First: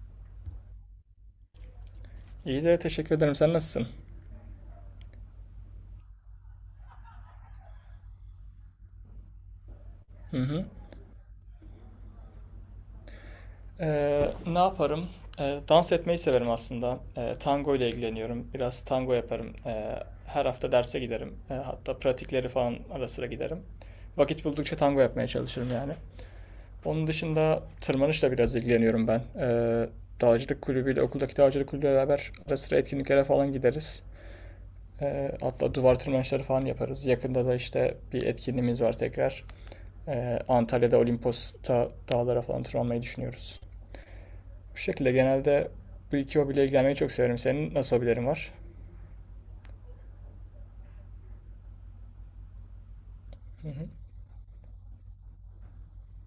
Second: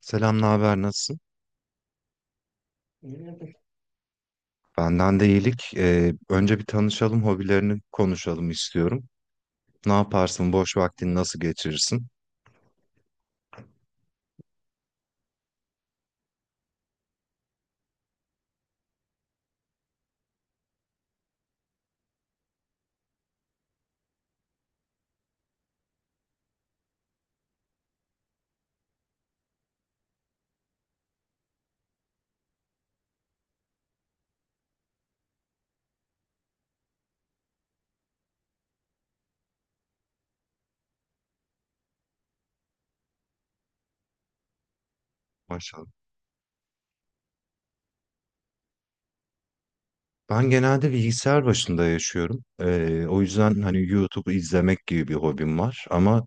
Selam, ne haber, nasılsın? İyi de teşekkür ederim. Sen nasılsın? Benden de iyilik. Önce bir tanışalım, hobilerini konuşalım istiyorum. Ne Hı yaparsın, hı. boş vaktini nasıl geçirirsin? Ne yaparım? Dans etmeyi severim aslında. Tango ile ilgileniyorum. Biraz tango yaparım. Her hafta derse giderim. Hatta pratikleri falan ara sıra giderim. Vakit buldukça tango yapmaya çalışırım yani. Onun dışında tırmanışla biraz ilgileniyorum ben. Dağcılık kulübüyle, okuldaki dağcılık kulübüyle beraber ara sıra etkinliklere falan gideriz. Hatta duvar tırmanışları falan yaparız. Yakında da işte bir etkinliğimiz var tekrar. Antalya'da Olimpos dağlara falan tırmanmayı düşünüyoruz. Bu şekilde genelde Maşallah. bu iki hobiyle ilgilenmeyi çok severim. Senin nasıl hobilerin var? Ben genelde bilgisayar başında yaşıyorum. O yüzden Hı hani hı. YouTube'u izlemek gibi bir hobim var. Ama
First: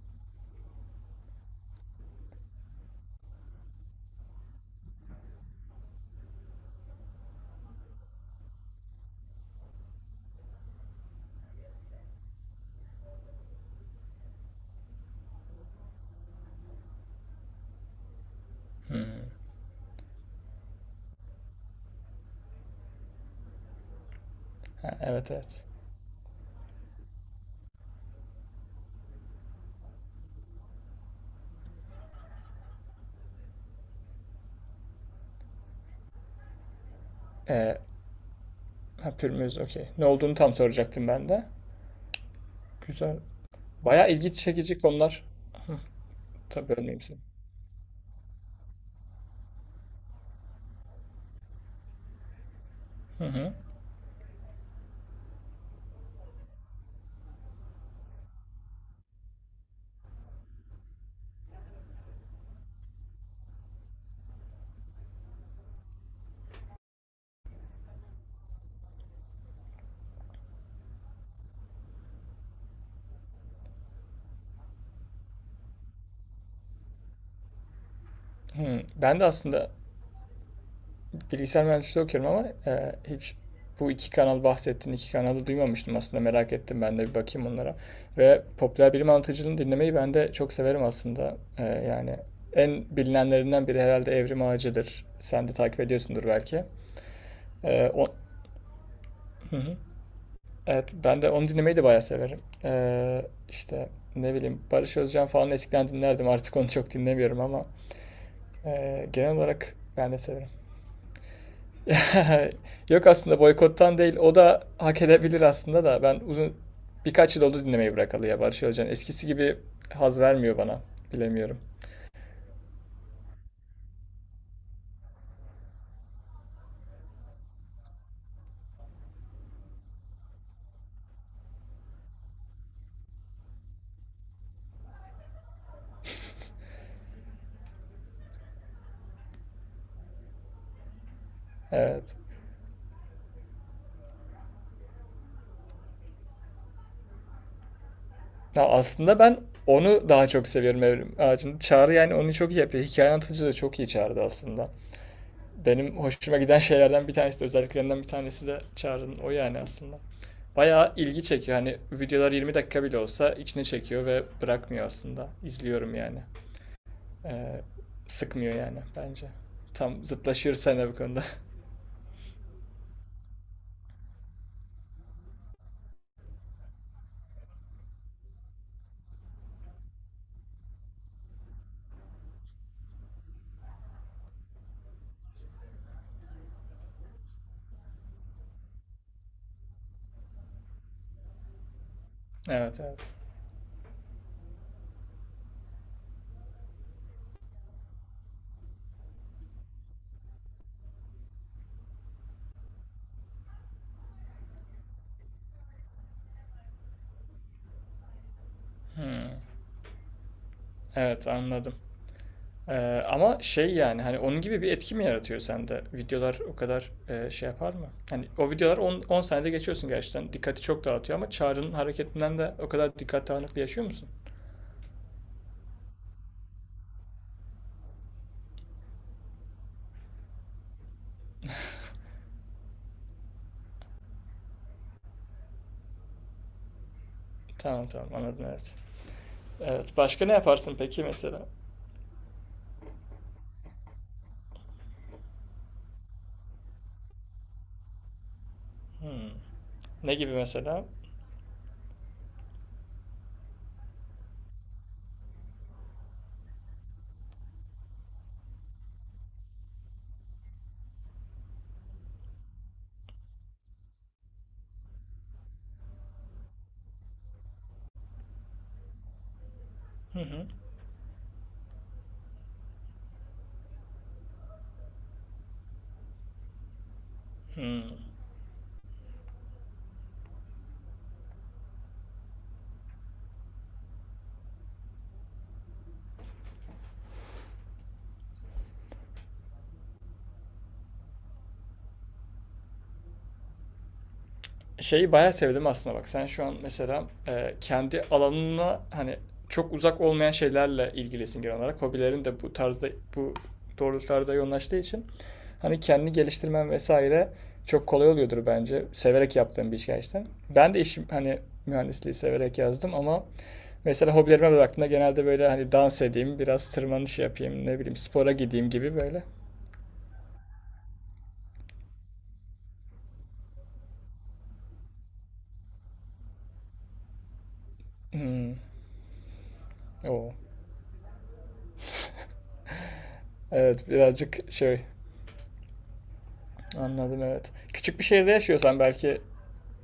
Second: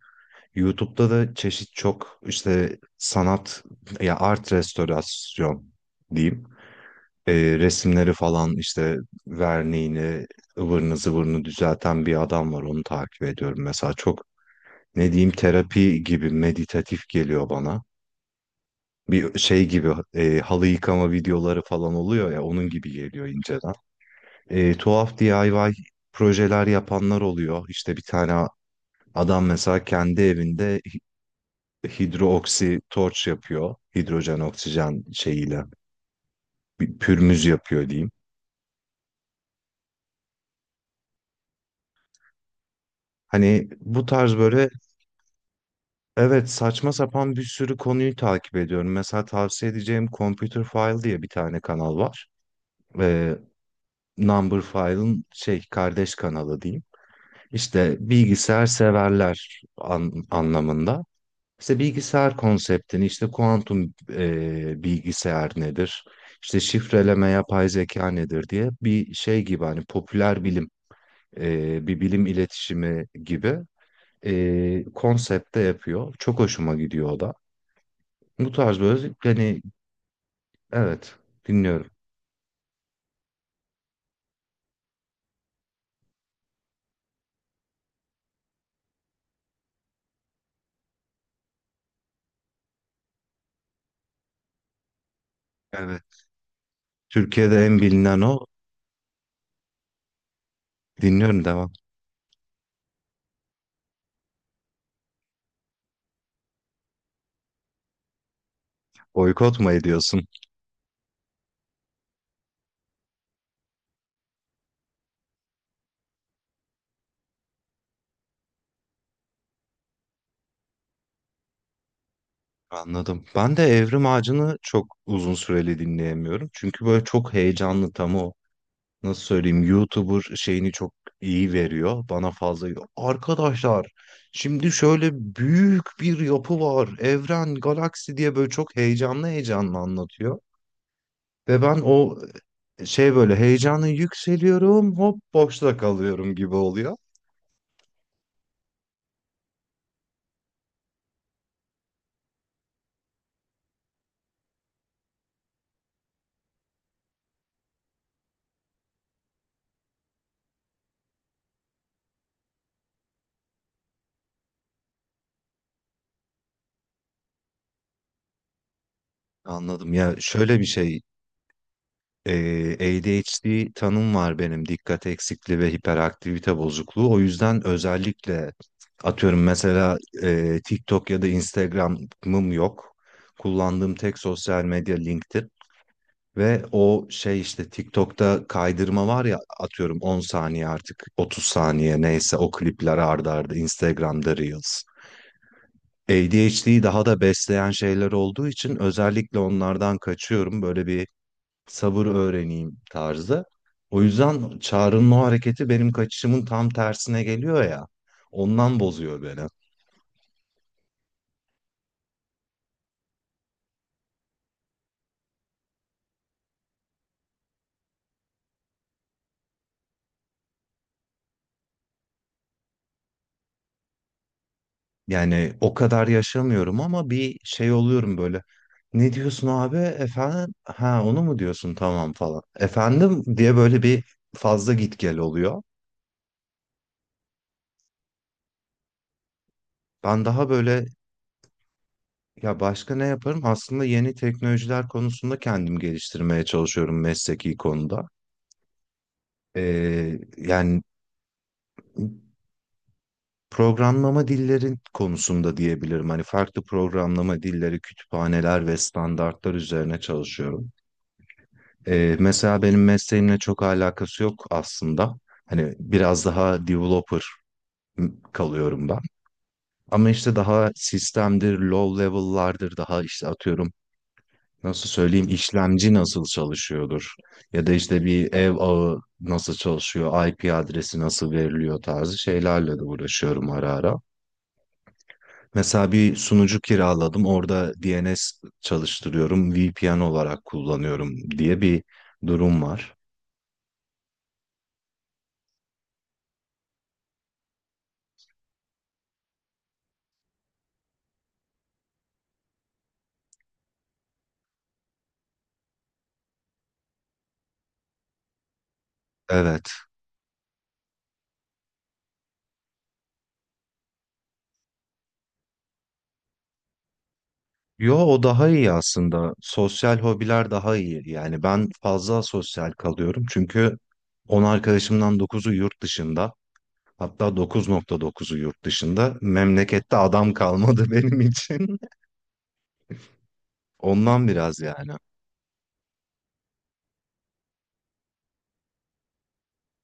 YouTube'da da çeşit çok işte sanat ya art restorasyon diyeyim. Ee, resimleri falan işte verniğini, ıvırını zıvırını düzelten bir adam var. Onu takip ediyorum mesela. Çok ne diyeyim, terapi gibi meditatif geliyor bana. Hmm. Bir şey gibi, halı yıkama videoları falan oluyor ya, onun gibi geliyor inceden. E, Ha, tuhaf evet evet. DIY projeler yapanlar oluyor. İşte bir tane adam mesela kendi evinde hidrooksi torç yapıyor. Hidrojen oksijen şeyiyle bir pürmüz Ee, yapıyor diyeyim. ha, pürmüz okey. Ne olduğunu tam soracaktım ben de. Güzel. Hani bu Bayağı ilgi tarz böyle, çekici konular. Hı, evet, tabii saçma bölmeyeyim seni. sapan bir sürü konuyu takip ediyorum. Mesela tavsiye edeceğim Computer File diye bir tane kanal var. Hı Ee, hı. Number File'ın şey kardeş kanalı diyeyim. İşte bilgisayar severler anlamında. İşte bilgisayar konseptini, işte kuantum bilgisayar nedir, işte şifreleme, yapay zeka nedir diye bir şey gibi, hani popüler bilim, bir bilim iletişimi gibi konsepte yapıyor. Çok hoşuma gidiyor o da. Bu tarz Hı. böyle Ben de hani, aslında evet, bilgisayar dinliyorum. mühendisliği okuyorum ama hiç bu iki kanal bahsettiğin iki kanalı duymamıştım aslında, merak ettim ben de bir bakayım onlara. Ve popüler bilim anlatıcılığını dinlemeyi ben de çok severim aslında. Yani en bilinenlerinden biri herhalde Evrim Ağacı'dır. Sen de takip Evet. ediyorsundur belki. Türkiye'de en E, o... bilinen o. Hı hı. Evet, ben de Dinliyorum, onu devam. dinlemeyi de bayağı severim. İşte ne bileyim Barış Özcan falan eskiden dinlerdim, artık onu çok dinlemiyorum ama genel Boykot mu olarak ben de ediyorsun? severim. Yok, aslında boykottan değil. O da hak edebilir aslında da. Ben uzun birkaç yıl oldu dinlemeyi bırakalı ya Barış Özcan. Eskisi gibi haz vermiyor bana. Bilemiyorum. Anladım. Ben de Evrim Ağacı'nı çok uzun süreli dinleyemiyorum. Çünkü böyle çok heyecanlı tam o, nasıl söyleyeyim, YouTuber şeyini çok iyi veriyor. Bana fazla, arkadaşlar, şimdi şöyle büyük bir yapı var. Evren, galaksi diye böyle çok heyecanlı heyecanlı anlatıyor. Ve ben Evet. o, şey, böyle heyecanla yükseliyorum, hop boşta kalıyorum gibi oluyor. Ya aslında ben onu daha çok seviyorum Evrim Ağacı'nın. Çağrı yani onu çok iyi yapıyor. Hikaye anlatıcı da çok iyi Çağrı'da aslında. Benim hoşuma giden şeylerden bir tanesi de, özelliklerinden bir tanesi de Çağrı'nın o yani aslında. Bayağı ilgi çekiyor. Hani videolar 20 dakika bile olsa içine çekiyor ve bırakmıyor aslında. İzliyorum yani. Ee, Sıkmıyor yani bence. Anladım. Tam Ya şöyle zıtlaşıyoruz bir seninle bu şey, konuda. eee, ADHD tanım var benim, dikkat eksikliği ve hiperaktivite bozukluğu. O yüzden özellikle atıyorum, mesela TikTok ya da Instagram'ım yok. Kullandığım tek sosyal medya LinkedIn. Ve o şey işte TikTok'ta kaydırma var ya, atıyorum 10 saniye, artık 30 saniye neyse, o Evet klipler evet. arda arda, Instagram'da Reels. ADHD'yi daha da besleyen şeyler olduğu için özellikle onlardan kaçıyorum. Böyle bir sabır öğreneyim tarzı. O yüzden Çağrı'nın o hareketi benim kaçışımın tam tersine geliyor ya. Ondan bozuyor Hmm. beni. Evet, anladım. Ama şey yani hani onun gibi bir etki mi yaratıyor sende? Videolar o kadar şey yapar mı? Hani o videolar 10 saniyede geçiyorsun gerçekten. Dikkati çok dağıtıyor ama Çağrı'nın hareketinden de o kadar dikkat dağınıklığı yaşıyor musun? Yani o kadar yaşamıyorum ama bir şey oluyorum böyle. Ne diyorsun abi? Efendim? Ha, onu mu diyorsun? Tamam falan. Efendim diye böyle bir fazla git gel oluyor. Tamam tamam, anladım, evet. Evet, Ben başka ne daha yaparsın böyle, peki mesela? ya başka ne yaparım? Aslında yeni teknolojiler konusunda kendim geliştirmeye çalışıyorum mesleki konuda. Hmm. Ne Ee, gibi yani mesela? programlama dillerin konusunda diyebilirim. Hani farklı programlama dilleri, kütüphaneler ve standartlar üzerine çalışıyorum. Mesela benim mesleğimle çok alakası yok aslında. Hani biraz daha developer kalıyorum ben. Ama Hı işte hı. daha sistemdir, low level'lardır, daha işte atıyorum nasıl söyleyeyim, işlemci nasıl çalışıyordur ya da Hmm. işte bir ev ağı nasıl çalışıyor, IP adresi nasıl veriliyor tarzı şeylerle de uğraşıyorum ara ara. Mesela bir sunucu kiraladım, orada DNS çalıştırıyorum, VPN olarak kullanıyorum diye bir durum var. Şeyi bayağı sevdim aslında, bak sen şu an mesela kendi alanına hani çok uzak olmayan şeylerle ilgilisin genel olarak. Hobilerin de bu tarzda, bu doğrultularda yoğunlaştığı için hani kendini geliştirmen vesaire çok kolay oluyordur bence. Severek Evet. yaptığım bir iş gerçekten. Ben de işim hani mühendisliği severek yazdım ama mesela hobilerime baktığımda genelde böyle hani dans edeyim, biraz tırmanış yapayım, ne Yo, bileyim o spora daha gideyim iyi gibi böyle. aslında. Sosyal hobiler daha iyi. Yani ben fazla sosyal kalıyorum çünkü 10 arkadaşımdan dokuzu yurt dışında. Hatta 9,9'u Hmm. yurt dışında. Memlekette adam O. kalmadı benim için. Evet, Ondan birazcık biraz şey. yani. Anladım, evet. Küçük bir şehirde yaşıyorsan belki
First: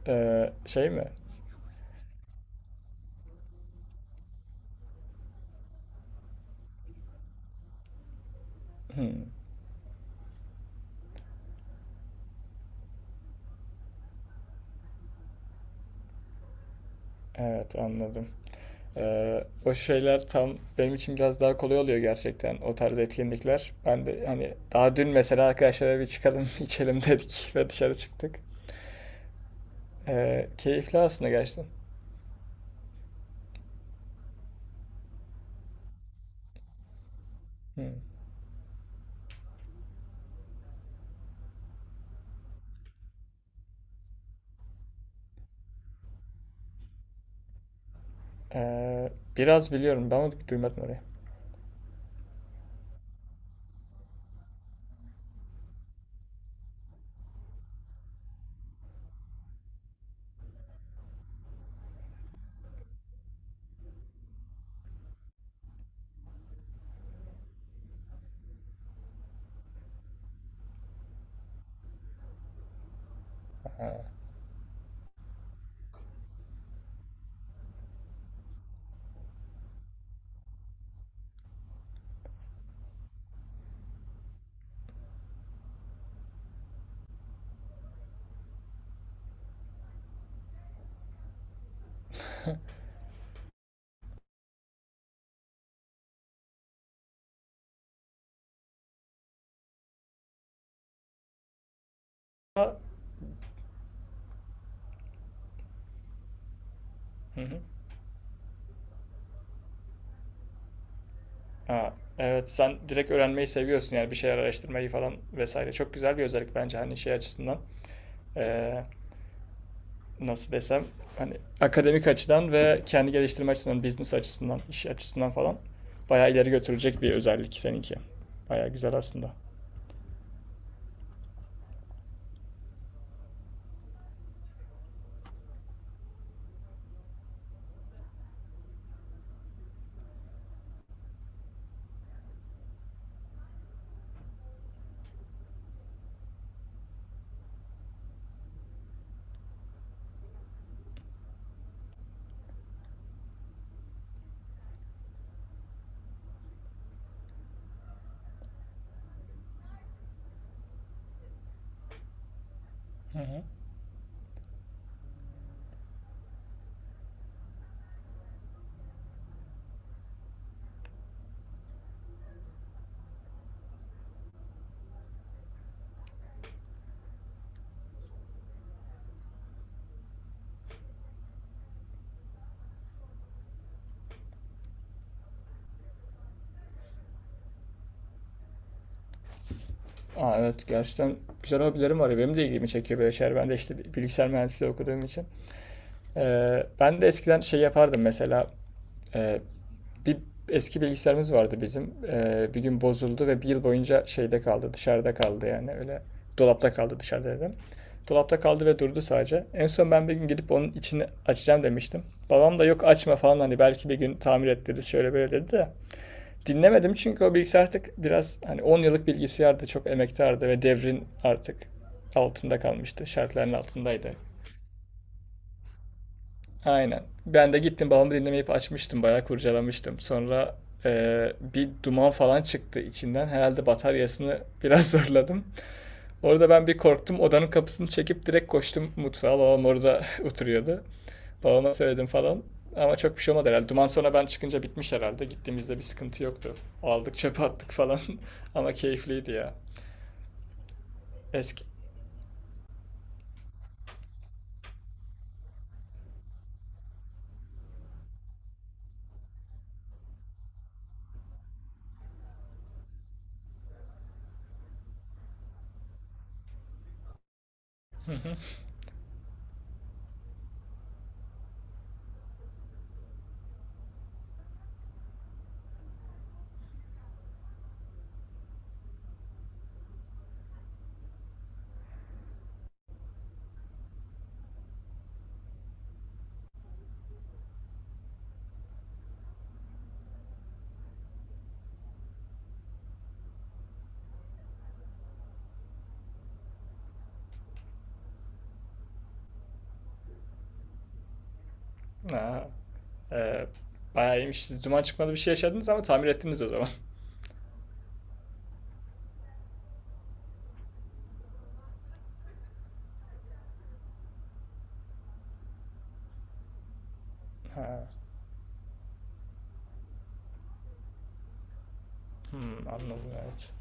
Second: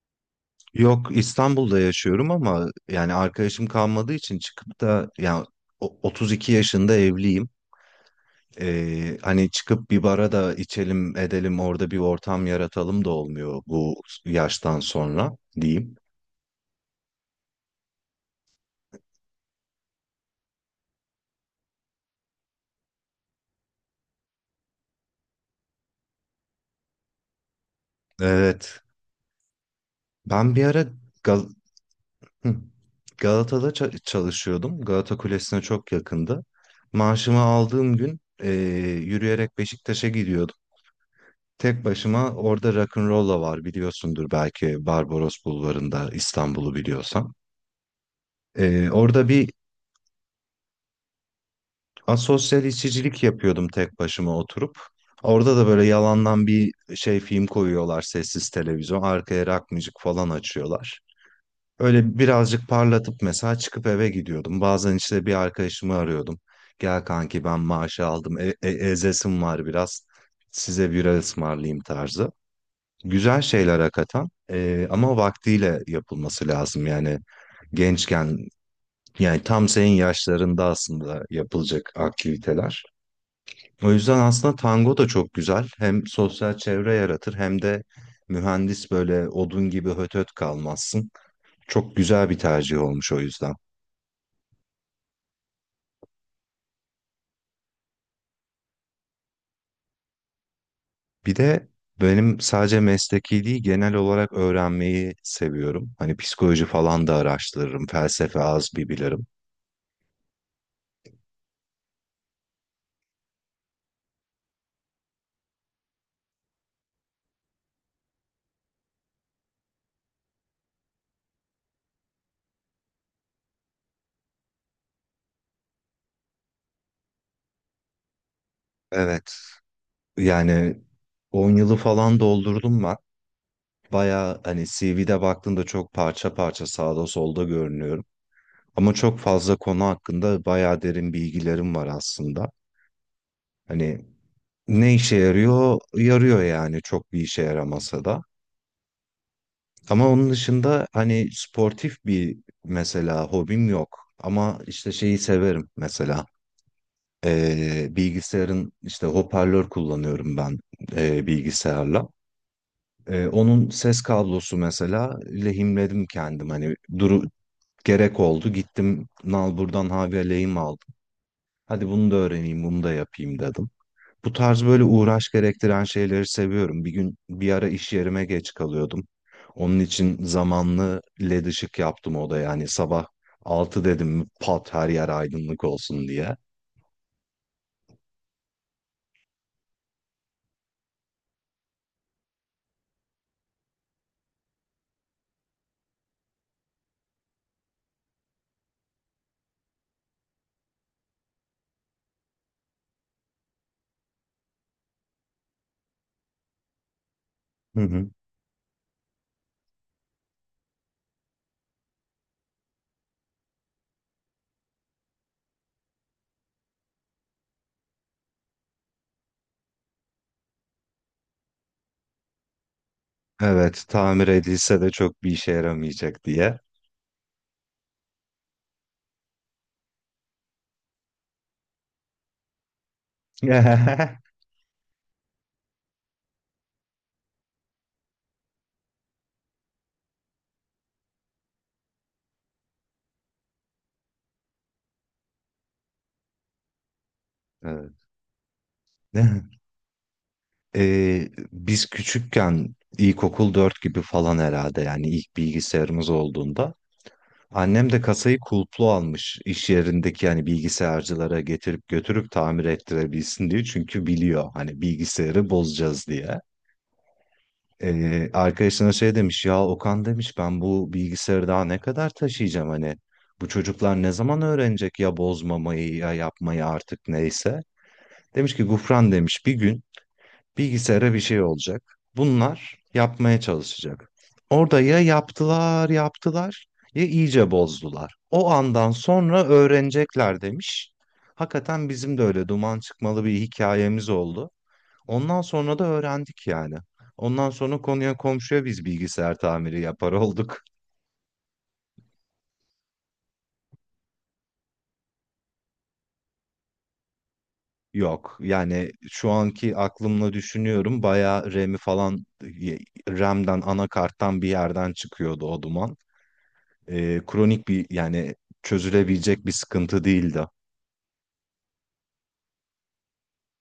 şey mi? Yok, İstanbul'da yaşıyorum ama yani arkadaşım kalmadığı için çıkıp da, yani 32 yaşında evliyim. Ee, Hmm, hani çıkıp bir bara da içelim edelim, orada bir ortam yaratalım da olmuyor bu yaştan sonra diyeyim. evet, anladım. O şeyler tam benim için biraz daha kolay oluyor gerçekten, o tarz etkinlikler. Ben de hani daha dün mesela arkadaşlara bir çıkalım içelim dedik ve dışarı çıktık. Evet. Ben bir ara Keyifli aslında Gal gerçekten. Hı. Galata'da çalışıyordum. Galata Kulesi'ne çok yakındı. Maaşımı aldığım Hmm. gün, yürüyerek Beşiktaş'a gidiyordum. Tek başıma orada Rock'n'Rolla var, biliyorsundur belki, Barbaros Bulvarı'nda, İstanbul'u biliyorsan. Eee, orada bir Biraz biliyorum ben, onu duymadım orayı. asosyal içicilik yapıyordum tek başıma oturup. Orada da böyle yalandan bir şey film koyuyorlar, sessiz televizyon. Arkaya rock müzik falan açıyorlar. Öyle birazcık parlatıp mesela çıkıp eve gidiyordum. Bazen işte bir arkadaşımı arıyordum. Gel kanki, ben maaşı aldım. Ezesim var biraz. Size bira ısmarlayayım tarzı. Güzel şeyler Ha. hakikaten. Ama vaktiyle yapılması lazım. Yani gençken, yani tam senin yaşlarında aslında yapılacak aktiviteler. O yüzden aslında tango da çok güzel. Hem sosyal çevre yaratır, hem de mühendis böyle odun gibi hötöt kalmazsın. Çok güzel bir tercih olmuş o yüzden. Bir de benim Ha, sadece mesleki değil, genel olarak öğrenmeyi seviyorum. Hani psikoloji falan da hı hı. araştırırım. Felsefe az bir bilirim. Ha, evet, sen direkt öğrenmeyi seviyorsun yani, bir şeyler araştırmayı falan vesaire. Çok güzel bir özellik bence hani şey açısından. eee, Nasıl desem, hani akademik açıdan ve kendi geliştirme açısından, business açısından, iş açısından falan bayağı ileri götürecek bir özellik seninki. Bayağı güzel aslında. Evet. Yani 10 yılı falan doldurdum ben. Baya hani CV'de baktığında çok parça parça, sağda solda görünüyorum. Ama çok fazla konu hakkında bayağı derin bilgilerim var aslında. Hani, ne işe yarıyor? Yarıyor yani, çok bir işe yaramasa da. Ama onun dışında hani sportif bir, mesela, hobim yok. Ama işte şeyi severim mesela. Bilgisayarın işte, hoparlör kullanıyorum ben bilgisayarla. Hı Ee, hı. onun ses kablosu mesela, lehimledim kendim. Hani duru, gerek oldu, gittim nalburdan havya lehim aldım. Hadi bunu da öğreneyim, bunu da yapayım dedim. Bu tarz böyle uğraş gerektiren şeyleri seviyorum. Bir gün bir ara iş yerime geç kalıyordum. Onun için zamanlı led ışık yaptım odaya. Yani sabah 6 dedim mi pat her yer aydınlık olsun diye. Aa, evet, gerçekten güzel hobilerim var ya. Benim de ilgimi çekiyor böyle şeyler. Ben de işte bilgisayar mühendisliği okuduğum için. Ben de eskiden şey yapardım mesela. Ee, Bir eski bilgisayarımız vardı bizim. Bir gün bozuldu ve bir yıl boyunca şeyde kaldı, dışarıda kaldı yani öyle. Dolapta kaldı, dışarıda dedim. Hı hı. Dolapta kaldı ve durdu sadece. En son ben bir gün gidip onun içini açacağım demiştim. Babam da yok açma falan, hani belki bir gün tamir ettiririz şöyle böyle dedi de. Dinlemedim çünkü o bilgisayar artık biraz hani 10 yıllık bilgisayardı, çok emektardı ve devrin artık altında kalmıştı, şartların Evet, altındaydı. tamir edilse de çok bir işe yaramayacak diye. Aynen. Ben de gittim babamı dinlemeyip açmıştım. Bayağı kurcalamıştım. Sonra bir duman falan çıktı içinden. Herhalde bataryasını biraz zorladım. Orada ben bir korktum. Odanın kapısını çekip direkt koştum mutfağa. Babam orada oturuyordu. Babama söyledim falan. Ama çok bir şey olmadı herhalde. Duman sonra ben çıkınca bitmiş herhalde. Gittiğimizde bir sıkıntı yoktu. Aldık, çöpe attık Evet. falan. Ama keyifliydi ya. Ee, Eski. biz küçükken, ilkokul 4 gibi falan herhalde, yani ilk bilgisayarımız olduğunda annem de kasayı kulplu almış iş yerindeki, yani bilgisayarcılara getirip götürüp tamir ettirebilsin diye, çünkü biliyor hani bilgisayarı bozacağız diye. Hı Ee, hı. arkadaşına şey demiş ya, Okan demiş, ben bu bilgisayarı daha ne kadar taşıyacağım, hani bu çocuklar ne zaman öğrenecek ya bozmamayı, ya yapmayı artık, neyse. Demiş ki Gufran, demiş, bir gün bilgisayara bir şey olacak. Bunlar yapmaya çalışacak. Orada ya yaptılar, yaptılar ya iyice bozdular. O andan sonra öğrenecekler demiş. Hakikaten bizim de öyle duman çıkmalı bir hikayemiz oldu. Ondan sonra da öğrendik yani. Ondan sonra konuya komşuya biz bilgisayar tamiri yapar olduk. Aa, eee, bayağı iyiymiş. Siz duman çıkmadı bir şey yaşadınız ama tamir ettiniz o zaman. Yok, yani şu anki aklımla düşünüyorum, bayağı RAM'i falan, RAM'den anakarttan bir yerden çıkıyordu o duman. Kronik bir, Ha. yani çözülebilecek bir sıkıntı değildi. Hmm, anladım, evet.